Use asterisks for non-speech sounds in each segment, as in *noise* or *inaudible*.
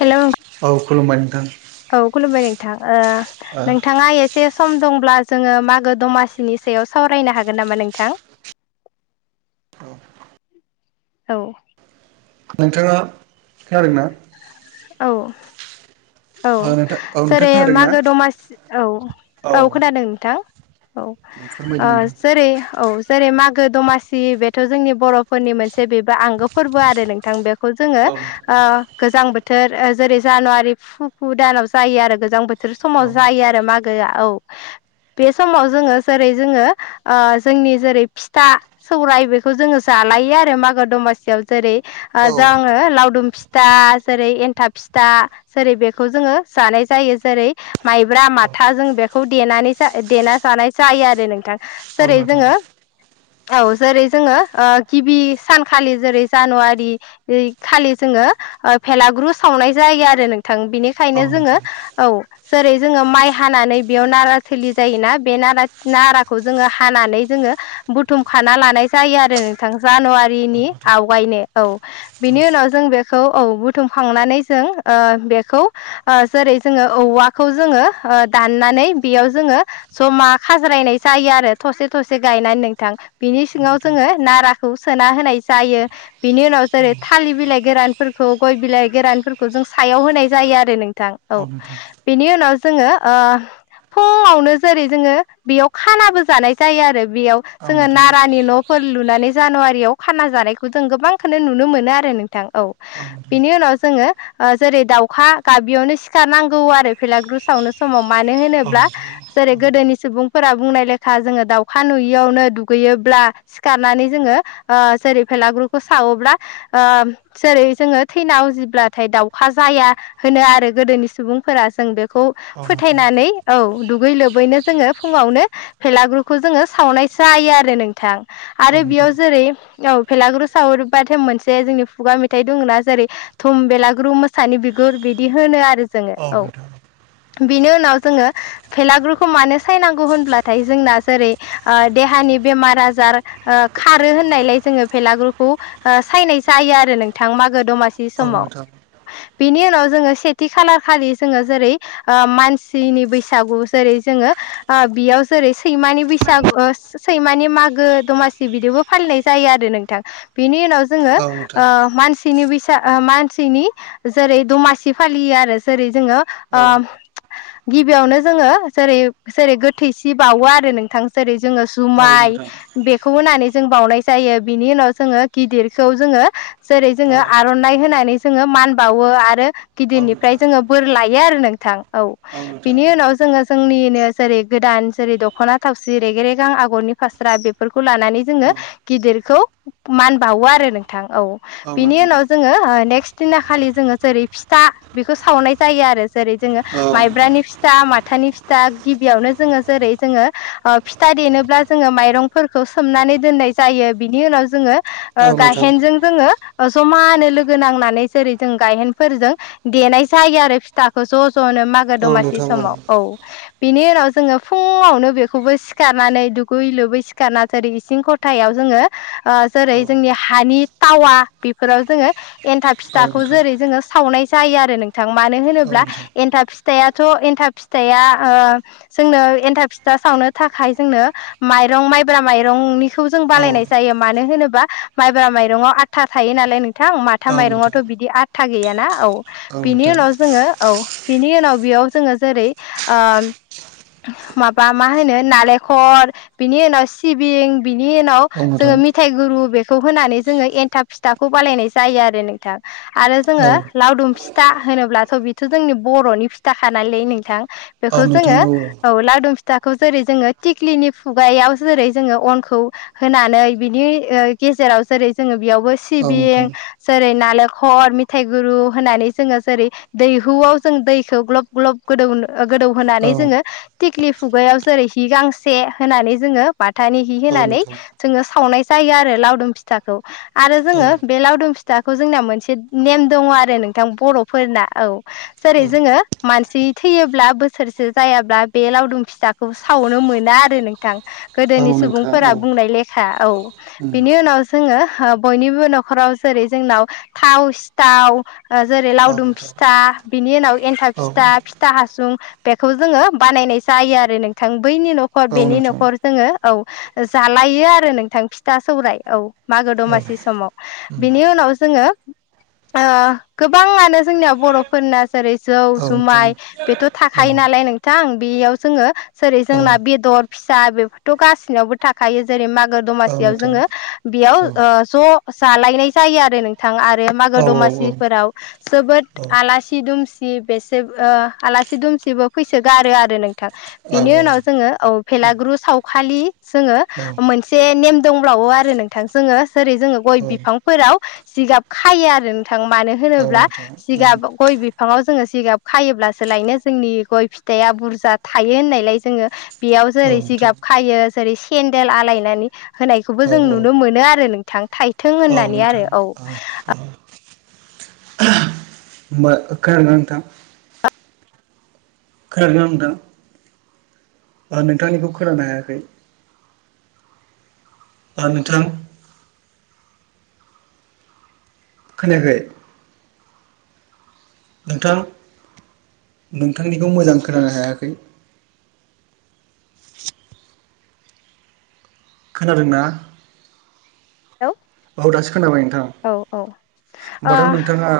Hello नोंथां औ खुलुमबाय नोंथां। औ खुलुमबाय नोंथां ओ नोंथाङा एसे सम दं ब्ला जोङो मो दमासिनि सायाव सावरायनो हागोन नामा नोंथां? औ। नोंथाङा खोनादोंना? औ। औ ओ नोंथां औ से नोंथां खोनादों ना मागो दमासि औ औ खोनादों नोंथां। दे फोरमायदो औ नोंथां जेरै औ जेरै मागो आगो दमासि बेथ जोंनि बरफोरनि मोनसे बेबो आंगो फोरबो आरो नोंथां बे खौ जोङो औ नोंथां गोजां बोथोर जेरै जानुवारि फु फु दानाव जायो आरो गोजां बोथोर बिसोर औ समाव जायो आरो मागोआ औ बे समाव जोङो जेरै जोङो जोंनि जेरै फिथा सौराय बेखौ जोङो जा खालायो आरो मागो दमासियाव जेरै औ जङो लावदुम फिथा जेरै एन्थाब फिथा जेरै बे बे खौ जोङो जानाय जायो जेरै माइब्रा माथा जों बेखौ देना जानाय जायो आरो नोंथां औ जेरै नोंथां जोङो औ जेरै जोङो गिबि सानखालि जेरै जानुवारि खालि जोङो फेलाग्रु सावनाय जायो आरो नोंथां औ नोंथां औ बिनिखायनो जोङो नोंथां औ जेरै जोङो माइ हानानै बेयाव नारा थोलि जायोना बे नारा नाराखौ जोङो हानानै जोङो बुथुमखाना लानाय जायो आरो नोंथां औ जानुवारिनि आवगायनो औ बेनि उनाव उनाव जों बेखौ औ बुथुमखांनानै जों बेखौ जेरै जोङो औवाखौ जोङो दाननानै बेयाव जोङो जमा खाज्रा नाय जायो आरो थसे थसे गायनानै नोंथां बिनि सिङाव जोङो नाराखौ सोना होनाय जायो बिनि उनाव जेरै थालिर बिलाइ गोरानफोरखौ गय बिलाइ गोरानफोरखौ जों सायाव होनाय जायो जायो आरो नोंथां औ बेनि उनाव जोङो फुङावनो जेरै जोङो बेयाव खानाबो जानाय जायो आरो बेयाव औ नोंथां औ नोंथां औ नोंथां औ नोंथां औ नोंथां औ नोंथां औ नोंथां औ नोंथां औ नोंथां औ नोंथां औ नोंथां औ नोंथां जोङो नारानि नफोर लुनानै जानुवारियाव खाना जानायखौ जों गोबांखौनो नुनो मोनो आरो नोंथां औ बिनि उनाव जोङो जेरै दावखा अखा गाबियावनो सिखारनांगौ आरो फेलाग्रु सावनो समाव मानो होनोब्ला जेरै गोदोनि सुबुंफोरा बुंनाय लेखा जोङो दाउखा नुयियावनो दुगैयोब्ला सिखारनानै जोङो जेरै फेलाग्रुखौ सावोब्ला जेरै जोङो थैनायाव जब्लाथाय दाउखा जाया होनो आरो गोदोनि सुबुंफोरा जों बेखौ फोथायनानै औ दुगै लोबैनो जोङो फुङावनो भेलाग्रुखौ जोङो सावनाय जायो आरो नोंथां आरो बेयाव जेरै औ फेलाग्रु सावरबाथाय मोनसे जोंनि खुगा मेथाइ दङ' ना जेरै थुम बेला ग्रु मोसानि बिगुर बिदि होनो आरो। जोङो औ *unintelligible* बिनि उनाव जोङो भेलाग्रुखौ मानो सायनांगौ होनब्लाथाय जोंना ओ जेरै देहानि बेमार आजार ओ खारो होननायलाय जोङो फेलाग्रुखौ सायनाय जायो आरो नोंथां थां मागो दमासि समाव बिनि उनाव जोङो सेथि खालार खालि जोङो जेरै ओ मानसिनि बैसागु जेरै जोङो ओ बेयाव जेरै सैमानि बैसागु सैमानि मागो दमासि बिदिबो फालिनाय जायो जायो आरो नोंथां बिनि उनाव जोङो ओ मानसिनि बैसाग मानसिनि जेरै दमासि फालियो आरो जेरै जोङो ओ गिबियावनो जोङो जेरै जेरै गोथैसि बावो आरो नोंथां जेरै जोङो जुमाय बेद खौ होनानै जों बावनाय जायो बिनि उनाव जोङो गिदिरखौ जोङो जेरै जोङो आर'नाइ होनाय होनानै जोङो मान बावो आरो गिदिरनिफ्राय जोङो बोर लायो आरो नोंथां। औ। बिनि उनाव जोङो जोंनिनो जेरै गोदान जेरै दख'ना थावसि गेरे रेगां आगरनि फास्रा बेफोरखौ लानानै जोङो गिदिरखौ मान बावो आरो नोंथां। औ। बिनि उनाव जोङो ओ नेक्स्ट दिना खालि जोङो जेरै फिथा बेखौ सावनाय जायो आरो। जेरै जोङो माइब्रानि फिथा माथानि फिथा गिबियावनो जोङो जेरै जोङो ओ फिथा देनोब्ला जोङो माइरंफोरखौ सोमनानै दोननाय जायो बिनि उनाव जोङो ओ गाहेनजों जोङो ओ जमानो लोगो नांनानै जेरै जों गायहेनफोरजों देनाय जायो आरो फिथाखौ ज' जनो मागो औ दमासि नोंथां समाव। औ। बिनि उनाव जोङो फुङावनो बेखौबो सिखारनानै दुगैयै लुबै सिखारना जोरै इसिं खथायाव जोङो ओ जेरै औ जोंनि हानि थावा बेफोराव जोङो एन्थाब फिथा खौ नोंथां जेरै जोङो सावनाय जायो आरो नोंथां मानो औ होनोब्ला नोंथां एन्थाब फिथाइयाथ' एथा फिथाया ओ जोंनो एन्थाब फिथा सावनो थाखाय जोंनो माइरं माइब्रा माइरंनिखौ जों औ बालायनाय जायो मानो होनोबा माइब्रा माइरङाव आथा थायो नालाय नोंथां माथा औ माइरङाव नोंथां थ' बिदि आदथा गैयाना औ बिनि उनाव जोङो औ बिनि उनाव बेयाव जोङो जेरै ओ माबा मा होनो नालेंखर बिनि उनाव सिबिं बिनि उनाव औ नोंथां जोङो मिथाइ गुरु बेखौ होनानै जोङो एन्थाब फिथाखौ बालायनाय जायो आरो नोंथां। आरो औ जोङो लावदुम फिथा होनोब्लाथ' बेथ' जोंनि बर'नि फिथाखानालै नोंथां। औ बेखौ नोंथां जोङो औ लादुम फिथाखौ जेरै जोङो थिक्लिनि खुगायाव जेरै जोङो अनखौ होनानै बिनि ओ गेजेराव जेरै जोङो बेयावबो औ नोंथां सिबिं जेरै ना खर मिथाइ गुरु होनानै जोङो जेरै दैहुआव जों दैखौ ग्लब ग्लब गोदौ गोदौ होनानै औ जोङो थिख्लि फुगायाव जेरै हि गांसे होनानै जोङो बाथानि हि औ होनानै नोंथां जोङो सावनाय जायो आरो लावदुम फिथाखौ आरो जोङो औ बे लावदुम फिथाखौ जोंनिया मोनसे नेम दङ' आरो नोंथां बर'फोरना औ जेरै औ जोङो मानसि थैयोब्ला बोसोरसे जायाब्ला बे लावदुम फिसाखौ सावनो मोना आरो नोंथां औ गोदोनि नोंथां औ सुबुंफोरा बुं बुंनाय लेखा औ उम बिनि उनाव जोङो ओ बयनिबो न'खराव जेरै जोंनाव थाव सिथाव ओ जेरै औ लावदुम नोंथां फिथा बिनि उनाव एन्थाब औ फिथा, फिथा हासुं बेखौ जोङो बानायनाय जायो आरो नोंथां बैनि न'खर औ नोंथां औ उम औ नोंथां औ बेनि नोंथां न'खर जोङो औ जालायो आरो नोंथां फिथा सौराय औ मागो औ दमासि समाव बिनि उनाव जोङो ओ गोबाङानो जोंनियाव बर'फोरना जेरै जौ जुमाय बेथ' थाखायो नालाय नोंथां बेयाव जोङो जेरै जोंना बेदर फिसा बेफोरथ' गासिनावबो थाखा यो जेरै मागो औ दमासियाव नोंथां जोङो बेयाव ओ औ ज' जालायनाय जायो आरो नोंथां आरो मागो दमासिफोराव जोबोद आलासि दुमसि बेसे ओ आला दुमसिबो फैसो गारो आरो नोंथां बिनि उनाव जोङो भेलाग्रु सावखालि जोङो मोनसे नेम दंब्लावो आरो नोंथां जोङो जेरै जोङो गय बिफांफोराव जिगाब खायो आरो नोंथां मानो होनोब्ला जिगाब गय बिफाङाव जोङो जिगाब खायोब्लासो लायनो जोंनि गय फिथाइया बुरजा थायो होननायलाय जोङो बेयाव औ जेरै जिगाब नोंथां खायो जे बे सेन्देल आलायनानै होनायखौबो जों औ नुनो मोनो आरो नोंथां थाइथों औ होननानै आरो नोंथां औ। औ मो खोनादोंना नोंथा? खोनादोंना नोंथां? ओ नोंथांनिखौ खोनानो हायाखै। आ नोंथां खोनायाखै नोंथां नोंथांनिखौ मोजां खोनानो हायाखै। खोनादोंना? औ औ दासो खोनाबाय नोंथां औ ओ होनोमबाथ' नोंथाङा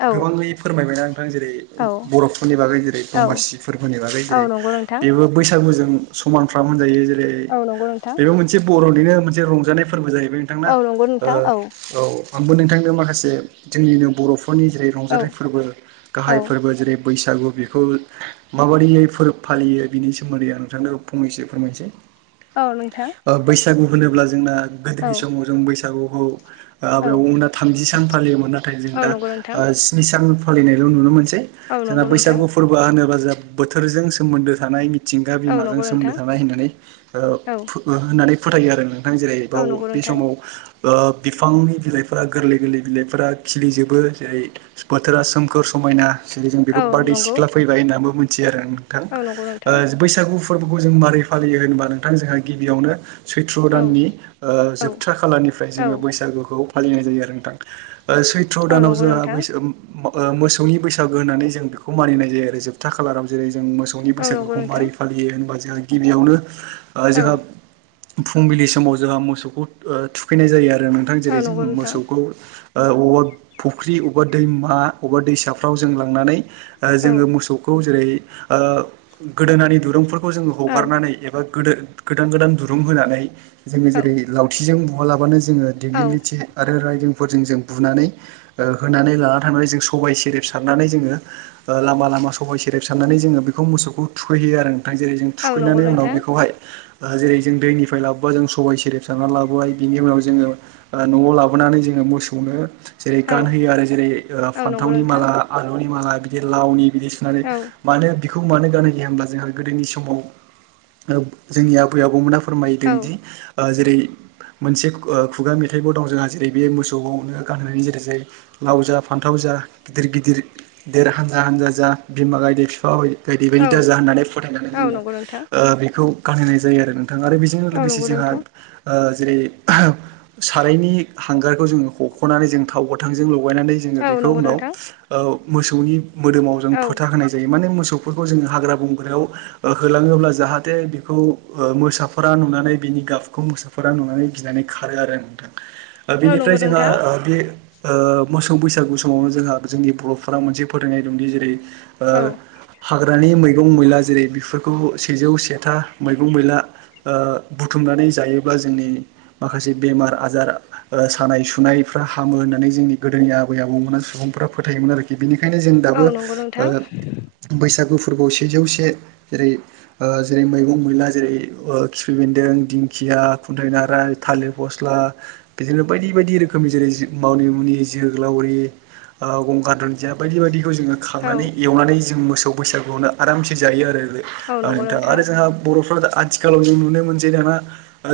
औ गोबाङै फोरमायबायना नोंथां जेरै औ बर'फोरनि बागै जेरै औ दमासि फोरबोनि बागै जेरै औ नंगौ नोंथां बेबो बैसागुजों समानफ्राम होनजायो जेरै औ नंगौ नोंथां बेबो मोनसे बर'निनो मोनसे रंजानाय फो फोरबो जाहैबाय नोंथांना औ नंगौ नोंथां ओ औ आंबो नोंथांनो माखासे जोंनिनो बर' नि जेरै औ रंजाथाइ फोरबो औ गाहाय फोरबो जेरै बैसागु बेखौ माबायदियै फोरबो फालियो बिनि सोमोन्दै आं नोंथांनो फंनैसो फोरमायनोसै। औ नोंथां। ओ बैसागु होनोब्ला जोंना औ गोदोनि समाव जों बैसागु औ आबै आबौमोना थामजि सान फालियोमोन नाथाय जों औ दा नंगौ नोंथां स्नि सान फालिनायल' नुनो मोन औ जोंना नंगौ नोंथां बैसागु फोरबोआ होनोबा जों बोथोरजों सोमोन्दो थानाय मिथिंगा औ बिमाजों नंगौ सोमोन्दो नोंथां थानाय होननानै ओ औ होननानै फोथायो आरो नों नोंथां जेरै औ बाव नंगौ बे नोंथां समाव ओ बिफांनि बिलाइफोरा गोरलै गोरलै बिलाइफोरा खिलिजोबो जेरै बोथोरा सोमखोर समायना जों बेखौ औ बारदै नंगौ सिख्ला फैबाय होननानै मिथियो आरो नोंथां औ नंगौ नोंथां ओ बैसागु फोरबोखौ जों मारै फायो होनबा नोंथां जोंहा गिबियावनो सैथ्र औ दाननि ओ औ जोबथा खालारनिफ्राय औ जोङो बैसागुखौ फालिनाय जायो आरो नोंथां। ओ सैथ्र औ दानाव नंगौ जोंहा नोंथां बैसो ओ मोसौनि बैसागो होननानै जों बेखौ मानिनाय जायो आरो जोबथा खालाराव जेरै जों मोसौनि औ नंगौ बैसागुखौ नोंथां माबोरै फालियो होनबा जों गिबियावनो ओ औ जोंहा फुंबिलि समाव जोंहा मोसौखौ ओ थुखैनाय जायो आरो नोंथां औ जेरै नंगौ जों नोंथां मोसौखौ ओ अबावबा फुख्रि अबेबा दैमा अबेबा दैसाफ्राव जों लांनानै ओ औ जोङो मोसौखौ जेरै ओ गोदोनानि दुरुंफोर खौ जों औ हागारनानैबा गोदान गोदान दुरुं होनानै जोङो औ जेरै लावउथिजों बुवा लाबानो जोङो औ दिग्लिथि आरो रायदों फोरजों जों बुनानै ओ होनानै लाना थांनानै जों सबाइ सेरेब सारनानै जोङो ओ लामा ला मा सबाय सेरेब सारनानै जोङो बेखौ मोसौखौ थुखैहयो आरो। थां जेरै जों औ नंगौ थुखैनानै उनाव नोंथां बेखौहाय ओ जेरै जों दैनिफ्राय लाबोबा जों सबाय सेरेब सारनानै लाबोबाय बिनि उनाव जोङो ओ न'आव लाबोनानै जोङो मोसौनो जेरै औ गानहोयो आरो जेरै औ नंगौ फान्थावनि नोंथां माला आलुनि माला बिदि लावनि बिदि सुनानै औ मानो बेखौ मानो गानो गैया होब्ला जोंहा गोदोनि समाव ओ जोंनि आबै आबौमोना औ फोरमायदोंदि ओ जेरै मोनसे ओ खुगा मेथाइबो दं जोंहा जेरै बे मोसौआवनो गानहोनायनि जेरै जेरै लाव जा फान्थाव जा गिदिर गिदिर देर हानजा हानजा जा बिमा गायदे बिफा बादि बायदि बायदि औ दाजा होननानै फोथायनानै औ जोङो नंगौ नोंथां ओ बेखौ गानहैनाय जायो आरो नों थां आरो बेजों औ लोगोसे नंगौ जोंहा नोंथां जेरै सारायनि हांगारखौ जोङो हख'नानै जों थाव गोथांजों लगायनानै जोङो औ बेखौ नंगौ उनाव नोंथां ओ मोसौनि मोदोमाव जों औ फोथा होनाय जायो माने मोसौ फोरखौ हाग्रा बंग्रायाव होलाङोब्ला जाहाथे बेखौ ओ मोसाफोरा नुनानै बिनि गाबखौ मुसाफोरा नुनानै गिनानै खारो आरो नोंथां औ बेनिफ्राय नंगौ जोंहा नोंथां बे ओ मोसौ बैसागु समावनो जोंहा जोंनि बर'फोरा मोनसे फोथायनाय दंदि जेरै ओ औ हा हाग्रानि मैगं मैला जेरै बेफोरखौ सेजौ सेथा मैगं मैला ओ बुथुमनानै नै जायोब्ला जोंनि माखासे बेमार आजार सानाय सुनायफ्रा हामो होननानै जोंनि गोदोनि आबै आबौमोना सुबुं फ्रा फोथायोमोन आरोखि बिनिखायनो जों औ दाबो नंगौ नोंथां ओ बैसागु फो फोरखौ सेजौसे जेरै जेरै मैगं मैला जेरै खिफि बेन्दों दिंखि या खुन्थाइ नाराय थालिर फस्ला बिदिनो बायदि बायदि रोखोमनि जेरै मावनि मुनि जोगोलावरि ओ गंगार दुन्दिया बायदि बायदि बेखौ जोङो औ खांनानै एवनानै जों मोसौ बैसागुआवनो आरामसे जायो आरो। औ ओ नंगौ नोंथां आरो जोंहा बर'फ्रा आथिखालाव जों नुनो मोनसै दाना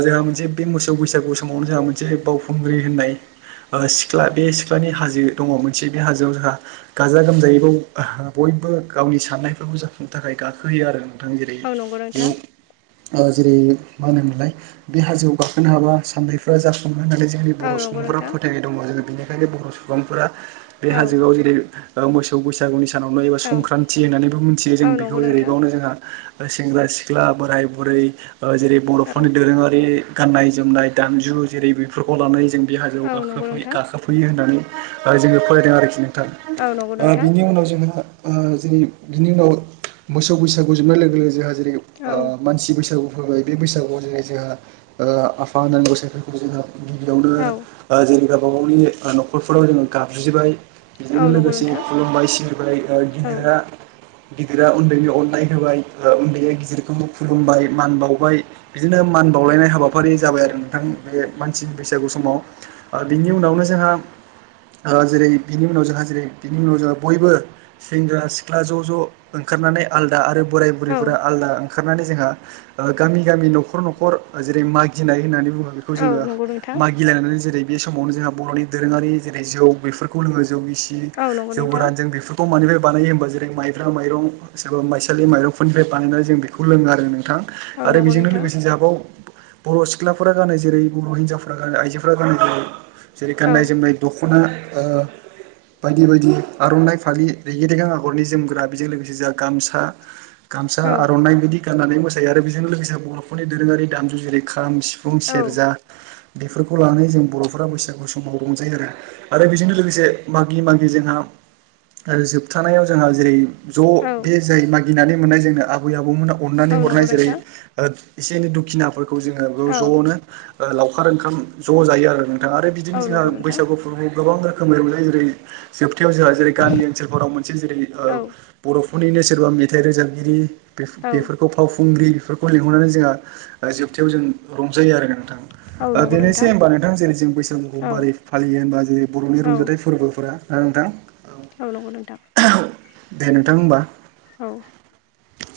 जोंहा मोनसे बे मो सौ बैसागु समावनो जोंहा मोनसे बावखुंग्रि होननाय सिख्ला बे सिख्लानि हाजो दङ मोनसे बे हाजोआव जोंहा गाजा गोमजायै बाव बय बो गावनि साननायफोरखौ जाफुंनो थाखाय गाखोयो आरो। थां जेरै औ नंगौ नोंथां बेयाव जेरै मा होनोम मोनलाय बे हाजोआव गा खोनो हाबा साननायफ्रा जाफुङो होननानै जोंनि औ बर' नंगौ सुबुंफोरा नोंथां फोथायनाय दङ जोङो बेनिखायनो बर' सुबुंफोरा बे औ हाजोआव जेरै ओ मोसौ बैसागुनि सानावनो एबा औ संक्रान्थि होननानैबो मोनथियो औ जों बेखौ नंगौ जेरै नोंथां बावनो जोंहा सेंग्रा सिख्ला बोराय बुरै ओ जेरै औ बर'फोरनि दोरोङारि गाननाय जोमनाय दामजु जेरै बेफोरखौ लानानै जों बे हाजोआव औ नंगौ गाखोफै नोंथां गाखोफैयो होननानै जोङो फरायदों आरोखि नोंथां औ नंगौ ओ नोंथां बिनि उनाव जोङो ओ जेरै बिनि उनाव मोसौ बैसागु जोबनाय लोगो लोगो जोंहा जेरै औ ओ मानसि बैसागु फोरबाय बे बैसागुआव जेरै जोंहा ओ आफा होनना गसाइफोरखौ जोंङो गिबियावनो औ ओ जेरै गावबा गावनि न'खरफोराव जोङो गाबज्रिबाय औ बेजोंनो नंगौ लोगोसे नोंथां खुलुमबाय सिबिबाय औ गिदिरा गिदिरा उन्दैनि अननाय होबाय उन्दैया गिदिरखौ खुलुमबाय मान बावबाय बिदिनो मान बावलायनाय हाबाफारि जाबाय आरो नोंथां बे मानसिनि बैसागु समाव ओ बिनि उनावनो जोंहा ओ जेरै बिनि उनाव जोंहा जेरै बिनि उनाव जोंङो बयबो सेंग्रा सिख्ला ज' ज' ओं खारनानै आलदा आरो बोराय बुरैफोरा औ आलदा ओंखारनानै जोंहा गामि गामि न'खर न'खर जेरै मागिनाय होननानै बुङो बेखौ औ जोङो नंगौ नोंथां मागिलायनानै जेरै बे समावनो जोंहा बर'नि दोरोङारि जेरै जौ बेफोरखौ लोङो। जौ गिसि औ नंगौ जौ नोंथां गोरान जों बेफोरखौ मोनो बानायो होमबा जेरै माइब्रा माइरं सोरबा माइसालि माइरंफोरनिफ्राय बानायनानै जों बेखौ लोङो आरो नोंथां औ आरो नंगौ बेजोंनो नोंथां लोगोसे जोंहाबाव बर' सिख्लाफोरा गानो जेरै बर' हिनजावफोरा गानो आइजोफोरा गानो जेरै जेरै औ गाननाय जोमनाय दख' ना ओ बायदि बायदि आरनाइ फालि रेगे रेगां आगरनि जोमग्रा बेजों लोगोसे जोंहा गामसा गामसा औ आर'नाइ बिदि गाननानै मोसायो आरो बेजों लोगोसे बर'फोरनि दोरोङारि दामजु जेरै खाम, सि सिफुं, औ सेर्जा बेफोरखौ लानानै जों बर'फोरा बैसागु समाव रंजायो आरो आरो बेजोंनो लोगोसे मागि मागि जोंहा आरो जोबथानायाव जोंहा जेरै औ जयै जाय मागिनानै मोननाय जोंनो आबै आबौमोनहा अननानै औ नंगौ हरनाय जेरै नोंथां ओ एसे एनै दुखिनाफोरखौ जोङो बे औ ज'नो लावखार ओंखाम ज' जायो आरो आरो बिदिनो औ जोंहा नंगौ नोंथां बैसागु फोरबोफोराव गोबां रोखोमै जेरै ओरै *unintelligible* खोथायाव जोंहा जेरै गामि ओनसोलफोराव मोनसे जेरै औ बर'फोरनिनो सोरबा मेथाइ रोजाबगिरि बे औ बेफोरखौ फावखुंग्रि फोरखौ लिंहरनानै जोंहा जोबथायाव जों रंजायो आरो नोंथां। औ ओ नंगौ बेनोसै होमबा नोंथां जेरै जों बैसागुखौ औ मारोरै फालियो होनबा जेरै बर'नि औ रंजाथाइ फोरबोफोरा *unintelligible* औ नंगौ नोंथां। दे नोंथां होमबा। औ।